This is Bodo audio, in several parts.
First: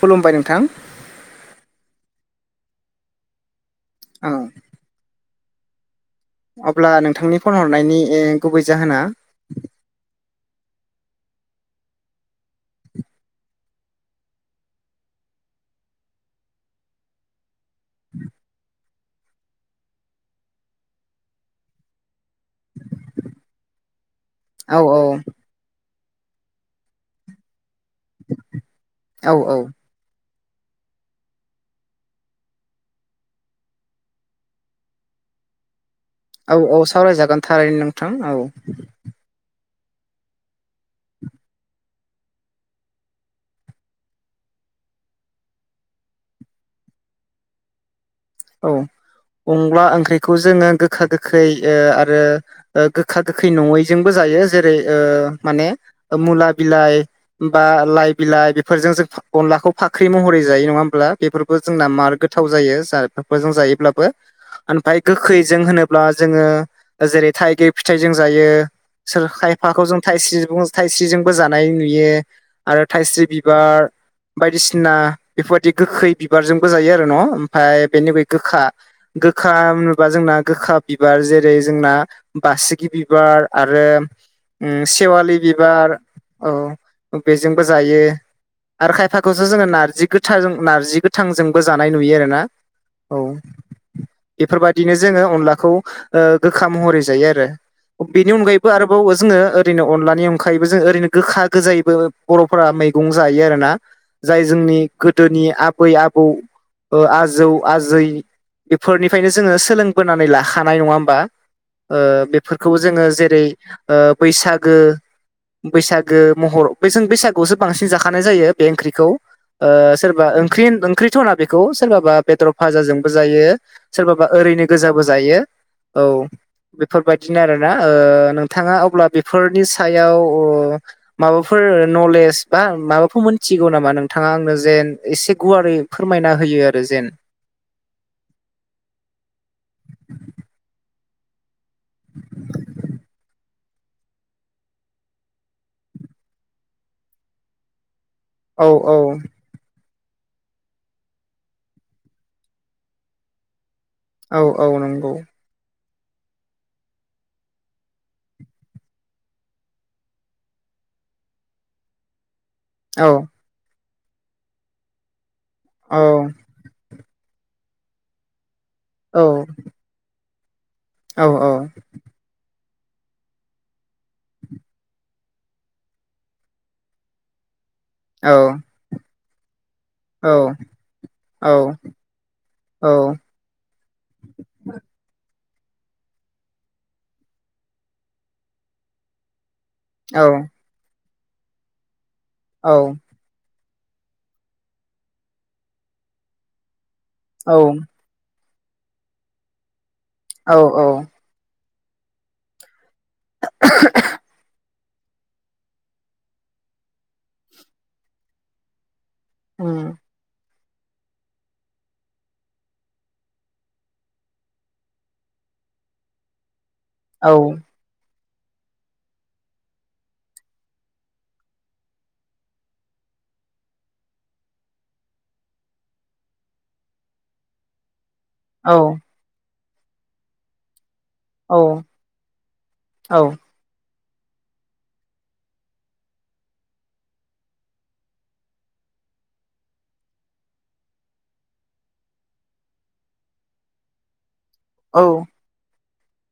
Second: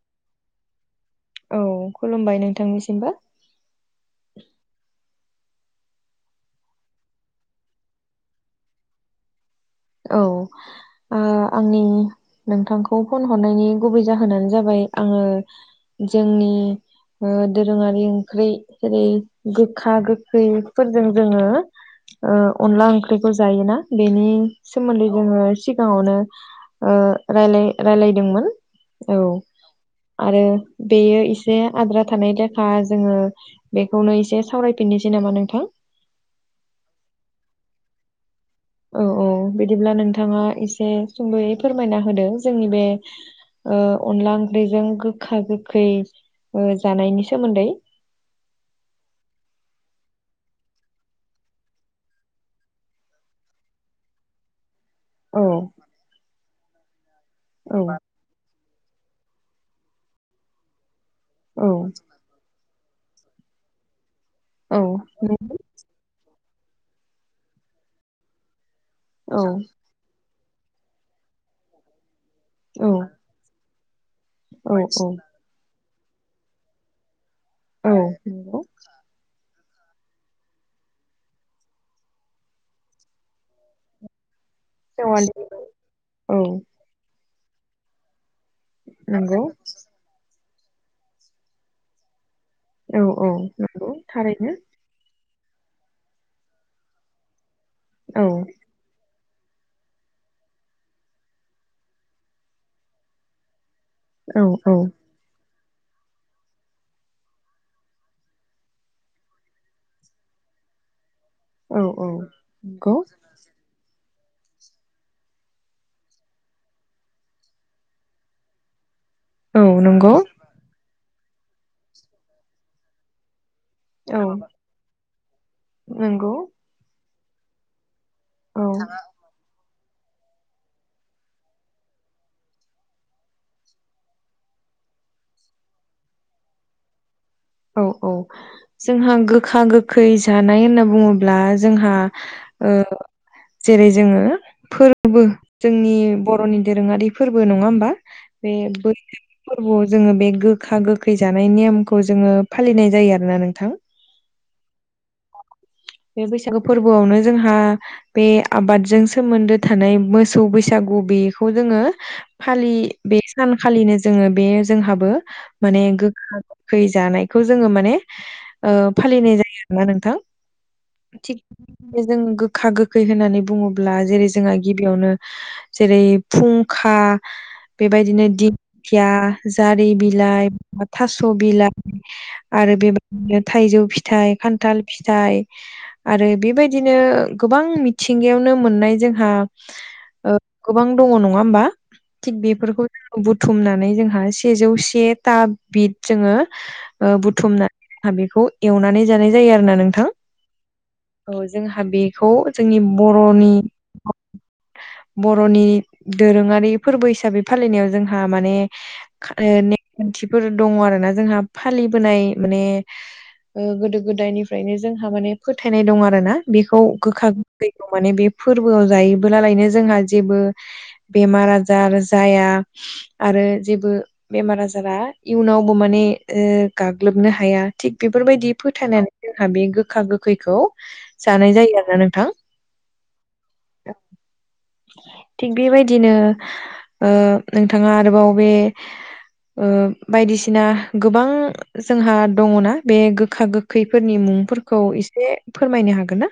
खुलुमबाय नोंथां औ खुलुमबाय नोंथांनिसिमबो ओं अब्ला नोंथांनि फन हरनायनि ए गुबै जाहोना औ। ओ आंनि नोंथांखौ फन हरनायनि गुबै जाहोनानो जाबाय आङो जोंनि ओ दोरोङारि ओंख्रि जेरै गोखा गोखैफोरजों जोङो ओ अनला ओंख्रिखौ जायोना बेनि औ औ सोमोन्दै जोङो सिगाङावनो ओ रायलाय रायलायदोंमोन औ। आरो बेयो एसे आद्रा थानाय लेखा जोङो बेखौनो एसे सावरायफिननोसै नामा नोंथां? औ औ सावरायजागोन थारैनो नोंथां औ। औ औ बिदिब्ला नोंथाङा एसे सुंद'यै फोरमायना होदो जोंनि बे ओ अनला ओंख्रिजों गोखा गोखै ओ जानायनि सोमोन्दै। औ अंग्ला ओंख्रिखौ जोङो गोखा गोखै ओ आरो ओ गोखा गोखै नङैजोंबो जायो। जेरै ओ औ माने मुला बिलाइ बा औ लाइ बिलाइ बेफोरजों जों अनलाखौ फाख्रि महरै जायो नङा होमब्ला बेफोरखौ औ जोंना मार गो गोथाव जायो जा जायोब्लाबो औ आमफाय गोखैजों होनो ब्ला जोङो जेरै थाइगिर फिथाइ जों जायो सोर औ खायफाखौ जों थाइस्रि थाइस्रिजोंबो जानाय नुयो। आरो औ थायस्रि बिबार बायदिसिना औ बेफोरबादि गोखै बिबारजोंबो जायो आरो न'? ओमफाय औ बेनि बे नंगौ गोखा गोखा होनोबा जोंना गोखा बिबार जेरै जोंना बासिगि बिबार आरो उम सेवालि बिबार औ बेजोंबो जायो। आरो नंगौ खायफाखौसो जोङो नारजि गोथारजों नारजि गोथांजोंबो जानाय नुयो आरो ना। औ औ नंगौ थारैनो। बिदिनो जोङो अनलाखौ ओ गोखा महरै जायो आरो औ बिनि अनगायैबो आरोबाव जोङो ओरैनो अनलानि अंखायैबो जों ओरैनो गोखा गोजायैबो बर'फोरा मैगं जायो आरोना। जाय औ जोंनि औ गोदोनि आबै आबौ ओ आजौ आजै बेफोरनिफ्रायनो जोङो सोलोंबोनानै लाखानाय नङा होमबा? औ ओ औ बेफोरखौ नंगौ जोङो जेरै ओ बैसागो बैसागो महर बे जों बैसागुआवसो बांसिन जाखानाय जायो बे ओंख्रिखौ। औ ओ नंगौ सोरबा ओंख्रि ओंख्रिथ' होना बेखौ सोरबाबा बेदर भाजाजोंबो जायो। औ सोरबाबा ओरैनो गोजाबो जायो औ नंगौ बेफोरबायदिनो आरोना ओ औ थाङा अब्ला बेफोरनि सायाव ओ माबाफोर नलेज बा माबाफोर मोनथिगौ नामा नोंथाङा आंनो जेन एसे गुवारै फोरमायना होयो आरो जेन। औ औ। जोंहा गोखा गोखै जानाय होनना बुङोब्ला जोंहा ओ जेरै जोङो फोरबो जोंनि बर'नि दोरोङारि फोरबो नङा होमबा? बे औ औ बैसाग फोरबोआव जोङो बे गोखा गोखै जानाय नेमखौ जोङो फालिनाय जायो आरोना नोंथां। औ औ नंगौ। बे बैसागो फोरबोआवनो जोंहा बे आबादजों सोमोन्दो थानाय मोसौ बैसागु बेखौ जोङो फालि औ बे सानखालिनो जोङो बे जोंहाबो माने औ गोखा खै जानायखौ जोङो माने ओ औ फालिनाय जायो आरोना नोंथां। औ थिग जों गोखा गोखै होननानै बुङोब्ला जेरै जोंहा गिबियावनो जेरै फुंखा। बेबायदिनो औ दिंखिया जारि बिलाइ थास' बिलाइ आरो बेबायदिनो थाइजौ फिथाइ खान्थाल फिथाइ आरो बेबायदिनो गोबां मिथिंगायावनो मोननाय जोंहा औ ओ गोबां दङ नङा होमबा थिग औ बेफोरखौ बुथुमनानै जोंहा सेजौ से था बिद जोंङो औ बुथुमना बेखौ एवनानै जानाय जायो आरोना नोंथां। औ औ औ जोंहा बेखौ जोंनि बर'नि बर'नि दोरोङारि फोरबो हिसाबै फालिनायाव जोंहा माने औ नेम खान्थिफोर दङ आरोना जोंहा फालिबोनाय माने ओ गोदो गोदायनिफ्रायनो जोंहा माने फोथायनाय दं आरोना बेखौ औ गोखा गोखै औ माने बे फोरबोआव जायोबोलालायनो जोंहा जेबो बेमार आजार जाया आरो जेबो बेमार आजारा इयुनावबो माने गाग्लोबनो हाया थिग बेफोरबायदि औ फोथायना जोंहा बे गोखा गोखैखौ जानाय जायो औ आरो नोंथां [inaudible] थिग बेबायदिनो ओ नोंथाङा आरोबाव बे ओ बायदिसिना गोबां जोंहा दङना बे गोखा गोखैफोरनि मुंफोर खौ औ एसे फोरमायनो हागोन ना।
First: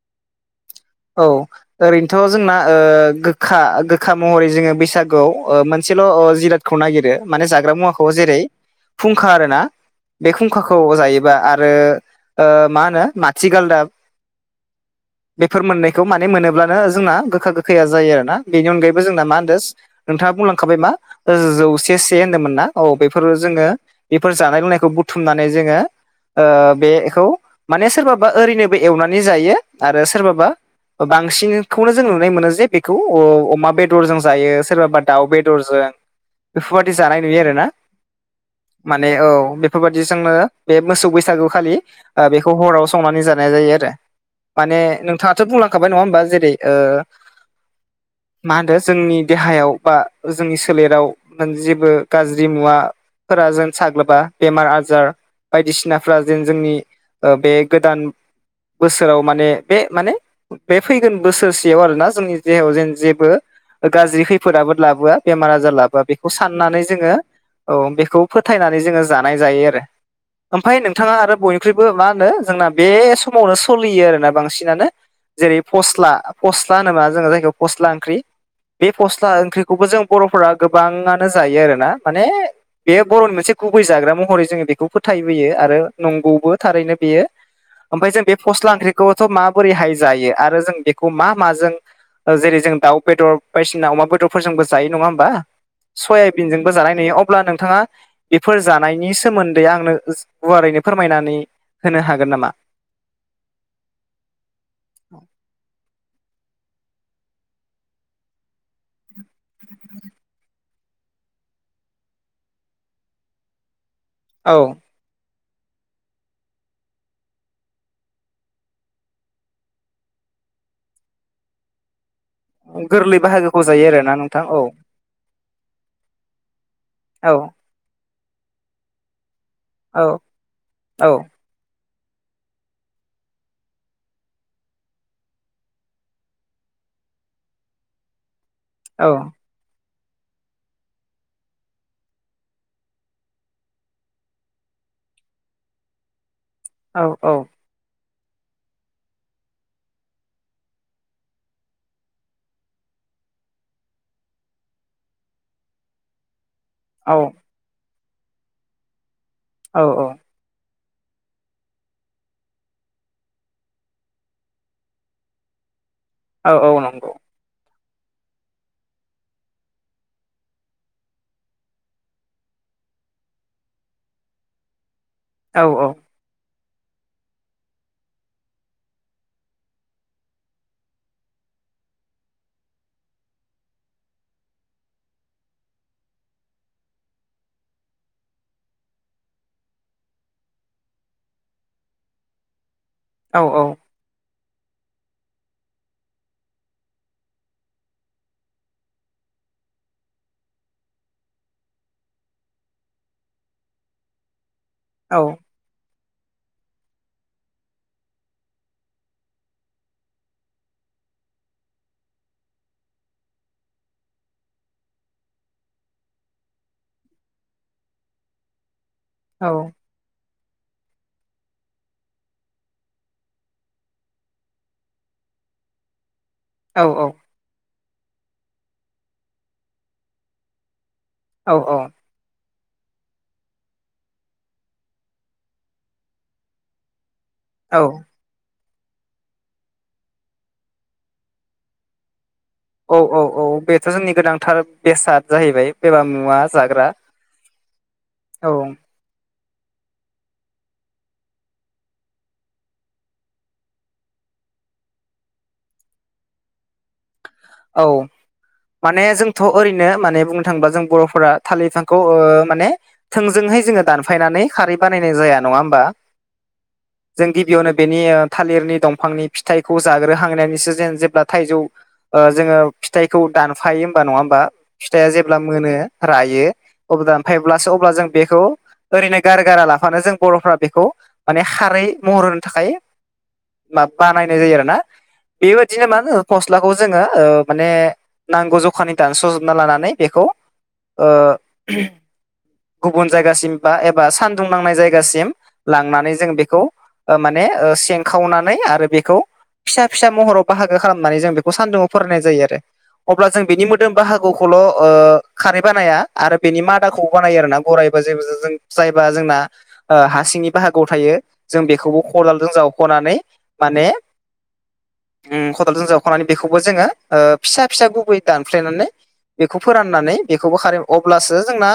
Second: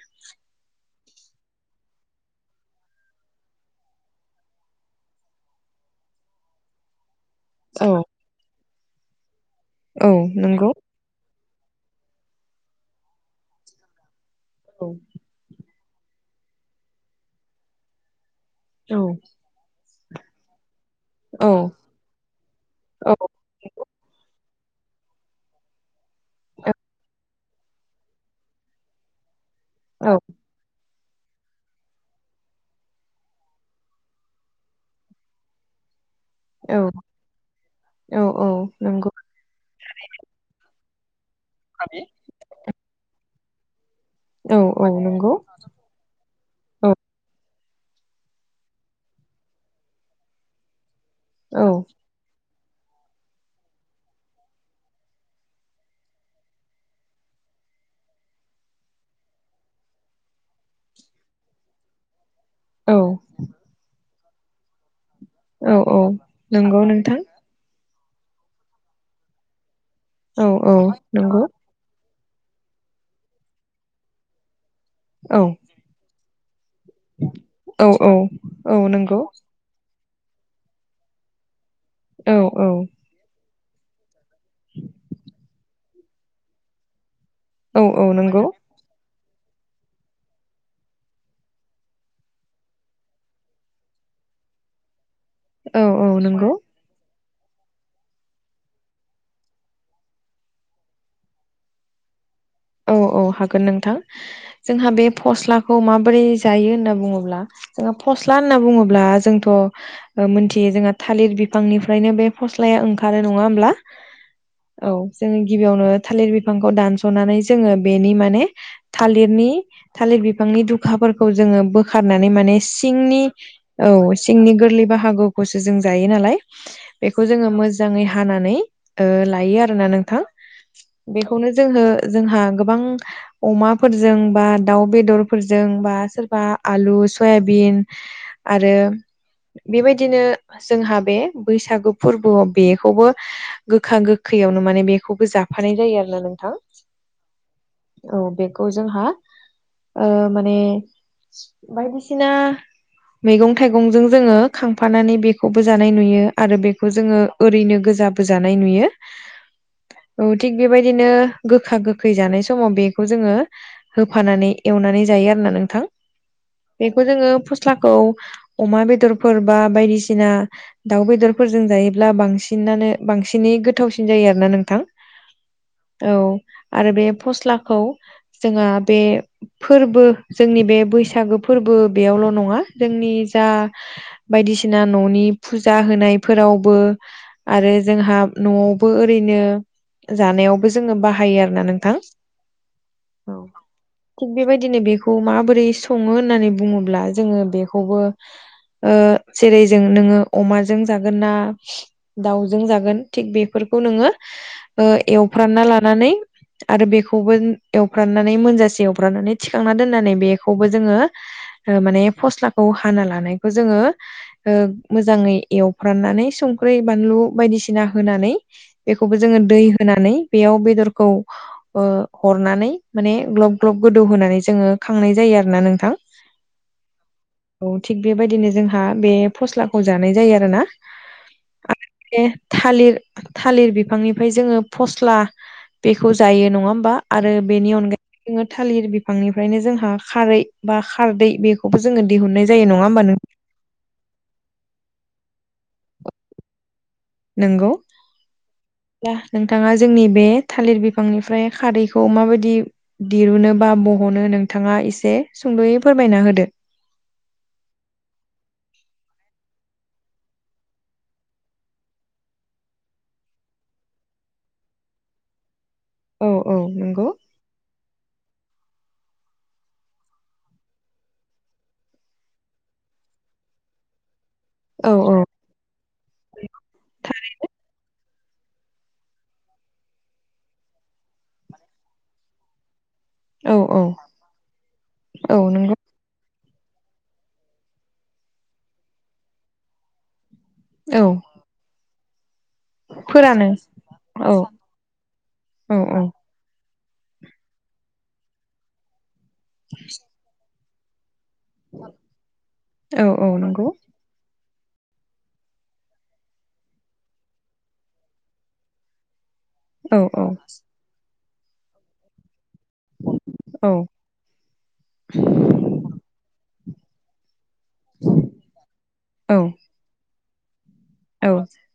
औ ओरैनोथ' जोंना ओ गोखा गोखा महरै जोंङो बैसागुआव मोनसेल' जिराद खौ नायगिरो माने जाग्रा औ मुवाखौ जेरै फुंखा आरोना औ बे नंगौ फुंखाखौ जायोबा आरो ओ मा होनो माथिगालदाब औ फोर मोननायखौ माने मोनोब्लानो जोंना गोखा गोखाया जायो आरोना बेनि औ अनगायैबो जोंना मा होनदों नोंथाङा बुंलांखाबाय मा औ जौसे से होन्दोंमोन ना औ बेफोर जोंङो बेफोर जानाय लोंनायखौ बुथुमनानै जोंङो ओ बेखौ माने सोरबाबा ओरैनोबो एवनानै जायो आरो सोरबाबा बांसिनखौनो जों नुनाय मोनो जे बेखौ अमा बेदरजों जायो सोरबाबा दाउ बेदरजों [inaudible] बेफोरबायादि जानाय नुयो आरो ना औ औ माने नंगौ औ बेफोरबायदि जोंनो बे मोसौ बैसागु खालि बेखौ हराव संनानै जानाय जायो आरो। औ माने औ नं नोंथाङाथ' बुंलांखाबाय नङा होमबा जेरै ओ मा होनदों जोंनि देहायाव बा जोंनि सोलेराव औ जेबो गाज्रि मुवाफोरा जों साग्लोबा बेमार आजार बायदिसिनाफ्रा जेन जोंनि बे गोदान बोसोराव माने बे माने बे फैगोन बोसोरसेयाव आरोना जोंनि देहायाव जेन औ जेबो गाज्रि खै फोर आफोद लाबोआ बेमार आजार औ औ लाबोआ बेखौ साननानै नंगौ जोंङो नोंथां औ बेखौ फोथायनानै जोंङो जानाय जायो आरो औ औ ओमफ्राय नोंथाङा आरो नंगौ बय ओंख्रिबो मा होनो जोंना बे समावनो सोलियो आरोना बांसिनानो औ जेरै फस्ला फस्ला होनोबा जायखौ औ फस्ला औ ओंख्रि औ बे नंगौ फस्ला ओंख्रि खौबो जों बर'फोरा गोबाङानो जायो आरोना माने औ बे बर'नि मोनसे गुबै जाग्रा महरै जोंङो बेखौ फोथायबोयो आरो नंगौबो थारैनो बेयो औ औ ओमफाय जों बे नंगौ फस्ला ओंख्रिखौथ' माबोरैहाय जायो आरो जों बेखौ मा माजों जेरै जों दाउ बेदर बायदिसिना अमा बेदरफोरजोंबो जायो नङा होमबा। औ औ नंगौ सयाबिनजोंबो जानाय नुयो अब्ला नोंथाङा बेफोर जानायनि सोमोन्दै आंनो गुवारैनो फोरमायनानै होनो हागोन नामा। औ औ हागोन नोंथां जोंहा बे फस्लाखौ माबोरै जायो होनना बुङोब्ला जोङो फस्ला होनना बुङोब्ला जोंथ' मोनथियो जोंहा थालिर बिफांनिफ्रायनो बे फस्लाया ओंखारो नङा होमब्ला? औ औ जोङो गिबियावनो थालिर बिफांखौ दानस'नानै जोंङो बेनि माने थालिर बिफांनि दुखाफोरखौ जो ब खारनानै माने गोरलै सिंनि बाहागोखौ जायो औ आरोना नोंथां सिंनि औ गोरलै बाहागोखौ खौसो जों जायो नालाय बेखौ औ जोङो मोजाङै हानानै लायो आरो आरोना औ नोंथां औ बेखौनो जों- जोंहा गोबां अमाफोरजों बा दाउ बेदरफोरजों बा सोरबा आलु, सयाबिन आरो औ बेबायदिनो जोंहा बे बैसागु फोरबोआव बेखौबो गोखा गोखैयावनो माने बेखौबो जाफानाय जायो आरोना नोंथां। औ औ औ बेखौ जोंहा माने बायदिसिना मैगं थाइगंजों जोङो खांफानानै बेखौबो जानाय नुयो आरो बे बेखौ जोङो ओरैनो गोजााबोजानाय नुयो। औ औ औ थिग बेबायदिनो गोखा गोखै जानाय समाव बेखौ जोङो होफानानै एवनानै जायो आरोना नोंथां। औ औ बेखौ नंगौ जोङो फस्लाखौ अमा बेदरफोर बा बायदिसिना दाउ बेदरफोरजों जायोब्ला बांसिनानो बांसिनै गोथावसिन जायो आरोना नोंथां। औ औ औ आरो बे फस्लाखौ जोंहा बे फोरबो जोंनि बे बैसागो फोरबो बेयावल' नङा जोंनि जा बायदिसिना न'नि फुजा होनायफोरावबो आरो जोंहा न'आवबो ओरैनो जानायावबो जोङो बाह हायो आरोोना नोंथां औ थिग बेबायदिनो बेखौ माबोरै सङो होननानै बुङोब्ला जोङो बेखौबो जेरै जों नोङो अमाजों जागोन ना दाउजों जागोन थिग बेफोरखौ नोङो औ एवफ्रानना लानानै आरो बेखौबो एवफ्रनानै मोनजासे एवफ्रानानै थिखांना दोननानै बेखौबो जोङो माने फस्लाखौ हाना लानायखौ जोङो मोजाङै एवफ्राननानै संख्रि बानलु बायदिसिना होनानै बेखौबो जोङो औ दै होनानै बेयाव बेदरखौ हरनानै माने ग्लब ग्लब गोदौ होनानै जोङो खांनाय जायो आरो ना नोंथां। [inaudible] औ औ औ थिग बेबायदिनो जोंहा बे फस्लाखौ जानाय जायो आरो ना। औ औ बे थालिर थालिर बिफांनिफ्राय जोङो फस्ला बेखौ जायो नङा होमबा आरो बेनि औ अनगायै जोङो थालिर बिफांनिफ्रायनो जोंहा खारै बा खारदै बे खौबो जोङो दिहुननाय जायो नङा ह होनोमब्लानो स जोंनि गोनांथार बेसाद जाहैबाय बेबा मुवा जाग्रा नोंगौ औ नोंथाङा जोंनि बे थालिर बिफांनिफ्राय खारैखौ माबायदि दिरुनो बा बह'नो नोंथाङा एसे सुंद'यै फोरमायना होदो। औ माने जोंथ' ओरैनो माने बुंनो थाङोबा जों बर'फोरा थालिर बिफांखौ ओ माने थोंजोंहाय जोङो दानफायनानै खारै बानायनाय जाया नङा होमबा औ औ नंगौ जों गिबियावनो बेनि थालिरनि दंफांनि फिथाइखौ जाग्रोहांनानैसो जेन जेब्ला थाइजौ ओ जोङो फिथाइखौ दानफायो होमबा नङा होमबा औ फिथाइआ औ जेब्ला मोनो रायो औ दानफायब्लासो अब्ला जों बेखौ ओरैनो गार गारा लाफानो जों बर'फ्रा बेखौ माने खारै महर होनो थाखाय औ मा औ बानायनाय जायो आरो ना औ नंगौ बेबादिनो मा होनो फस्लाखौ जोङो ओ माने नांगौ जखानि दानस'जोबना लानानै बेखौ औ ओ [inaudible] गुबुन फोरानो जायगासिम बा एबा औ सानदुं नांनाय जायगासिम औ औ लांनानै जों बेखौ ओ माने ओ सेंखावनानै आरो बेखौ फिसा फिसा महराव बाहागो खालामनानै जों बेख खौ सान्दुंआव फोराननाय जायो आरो औ औ अब्ला जों बिनि नंगौ मोद बाहागोखौल' ओ खारै बानाया आरो बेनि मादाखौबो बानायो आरोना गराइबो जेबो जों जायबा जोंना औ ओ औ हासिंनि बाहागोआव थायो जों बेखौबो खदलजों जाव हनानै औ माने उ खदालजों जाव खनानै बेखौबो जोङो ओ फिसा फिसा गुबै दानफ्लेनानै औ बेखौ फोराननानै बेखौबो खारै औ अब्लासो जोंना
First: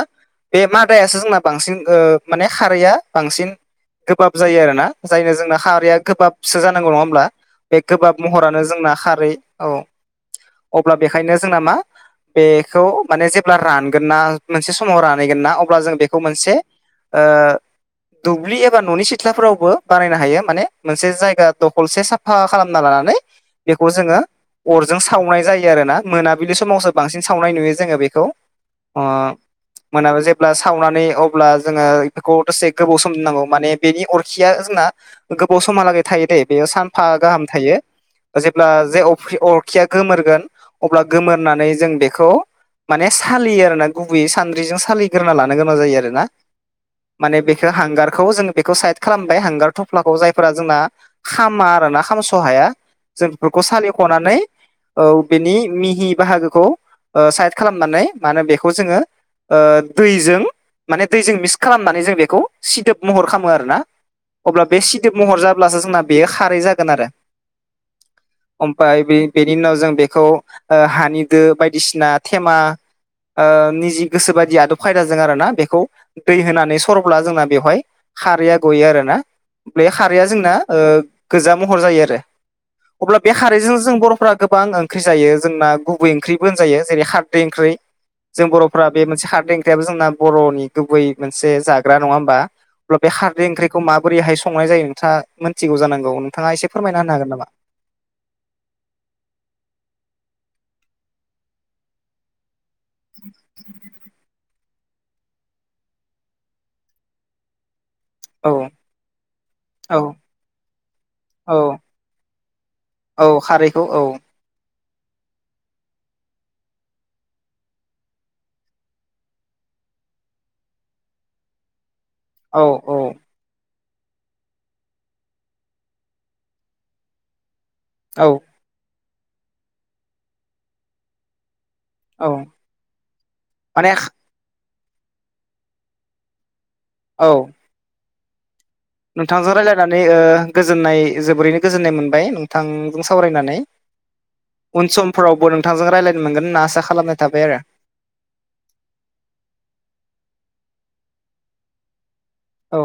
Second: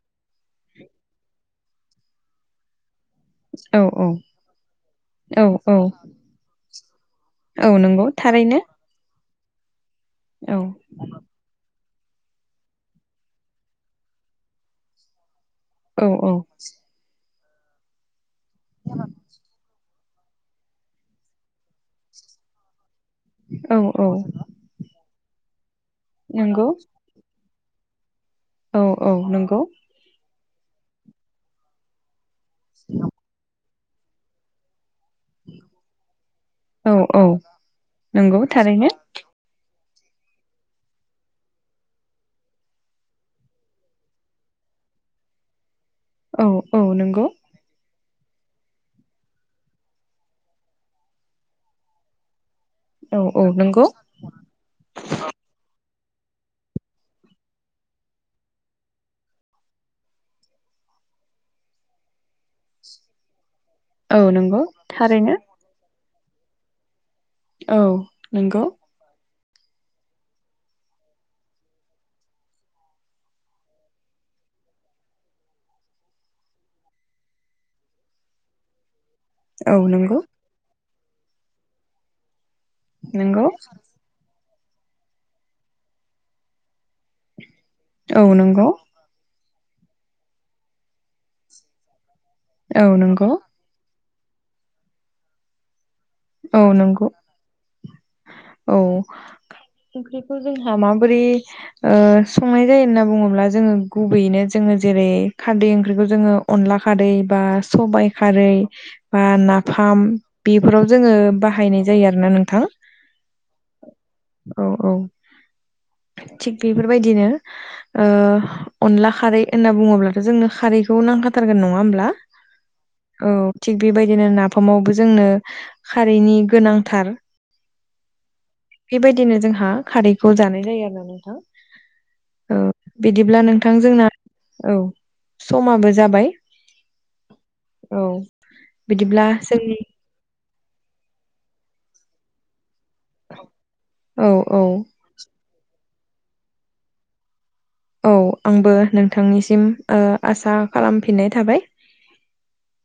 बे मादायासो जोंना बांसिन ओ माने खारैया बांसिन औ गोबाब जायो आरोना जायनो औ जोंना औ खारैया गोबाबसो जानांगौ नङा होमब्ला औ बे नंगौ गोबाब थारैनो महरानो जोंना खारै औ औ अब्ला बेखायनो जोंना मा बेखौ माने जेब्ला रानगोन ना मोनसे समाव रानहैगोन ना अब्ला जों औ बेखौ औ मोनसे ओ दुब्लि एबा न'नि सिथ्लाफोरावबो बानायनो हायो माने मोनसे जायगा दखलसे साफा खालामना लानानै औ बेखौ औ जोङो अरजों सावनाय जायो आरो ना मोनाबिलि नंगौ समावसो बांसिन सावनाय नुयो जोङो बेखौ औ औ नोंगौ मोना जेब्ला सावनानै अब्ला जोङो बेखौ दसे गोबाव सम नांगौ माने बेनि अरखिया जोंना गोबाव समहालागै थायो दे बेयो औ सानफा औ गाहाम थायो नंगौ अब्ला थारैनो जे अ [unintelligible] अरखिया गोमोरगोन अब्ला गोमोरनानै जों बेखौ माने सालियो आरोना गुबैयै सान्द्रिजों सालिग्रोना लानो गोनां जायो आरो ना औ औ नंगौ माने बे बेखौ हांगारखौ जोङो बेखौ साइद खालामबाय हांगार थफ्लाखौ जायफोरा जोंना खामा आरोना खामस' हाया औ जों औ बेफोरखौ नंगौ सालिख'नानै औ बेनि मिहि बाहागोखौ ओ साइद खालामनानै मानो बेखौ जोङो ओ दैजों माने दैजों मिक्स खालामनानै जों बेखौ सिदोब महर खामो आरोना औ नंगौ अब्ला बे सिदोब थारैनो महर जाब्लासो जोंना बेयो खारै जागोन आरो औ नंगौ ओमफाय बेनि उनाव जों बेखौ ओ हानि दो बायदिसिना थेमा ओ निजि गोसो बादि आदब खायदाजों आरो ना बेखौ दै होनानै सरब्ला जोंना बेवहाय खारैया गयो आरो ना औ बे नंगौ खारैया जोंना ओ गोजा महर जायो आरो अब्ला बे नंगौ खारैजों जों बर'फ्रा गोबां ओं ख्रि जायो जोंना गुबै ओंख्रिबो होनजायो जेरै खारदै ओंख्रै औ जों नंगौ बर'फ्रा बे मोनसे खारदै ओंख्रियाबो जोंना बर'नि गुबै मोनसे जाग्रा नङा होमा औ अब्ला बे नंगौ खारदै ओंख्रि खौ माबोरैहाय संनाय जायो नोंथाङा मोनथिगौ जानांगौ नोंथाङा औ एसे फोरमायना नंगो होनो हागोन नामा औ इफोरखौ जोंहा माबोरै ओ संनाय जायो होन्ना बुङोब्ला जोङो गुबैयैनो जोङो जेरै खारदै ओंख्रिखौ जोङो अनला खारदै बा सबाय खारै औ बा औ नाफाम बेफोराव जोङो औ बायनाय जायो आरोना नोंथां औ खारैखौ औ औ औ थिग बेफोरबायदिनो ओ अनला खारै होनना बुङोब्लाथ' जोंनो खारैखौ नांखा थारगोन नङा होमब्ला? औ औ। औ थिग बेबायदिनो नाफामावबो जोंनो खारैनि गोनांथार। औ। बेबायदिनो जोंहा खारैखौ जानाय जायो। औ बिदिब्ला नोंथां माने जोंना औ समाबो जाबाय। औ। औ। बिदिब्ला नोंथांजों जोंनि रायलायनानै ओ गोजोननाय जोबोरैनो गोजोननाय मोनबाय नों थांजों सावरायनानै औ औ उन सम फोरावबो नोंथांजों रायलायनो मोनगोन होनना आसा खालामनाय थाबाय आरो। औ आंबो नोंथांनिसिम ओ आसा खालाम फिननाय थाबाय। औ।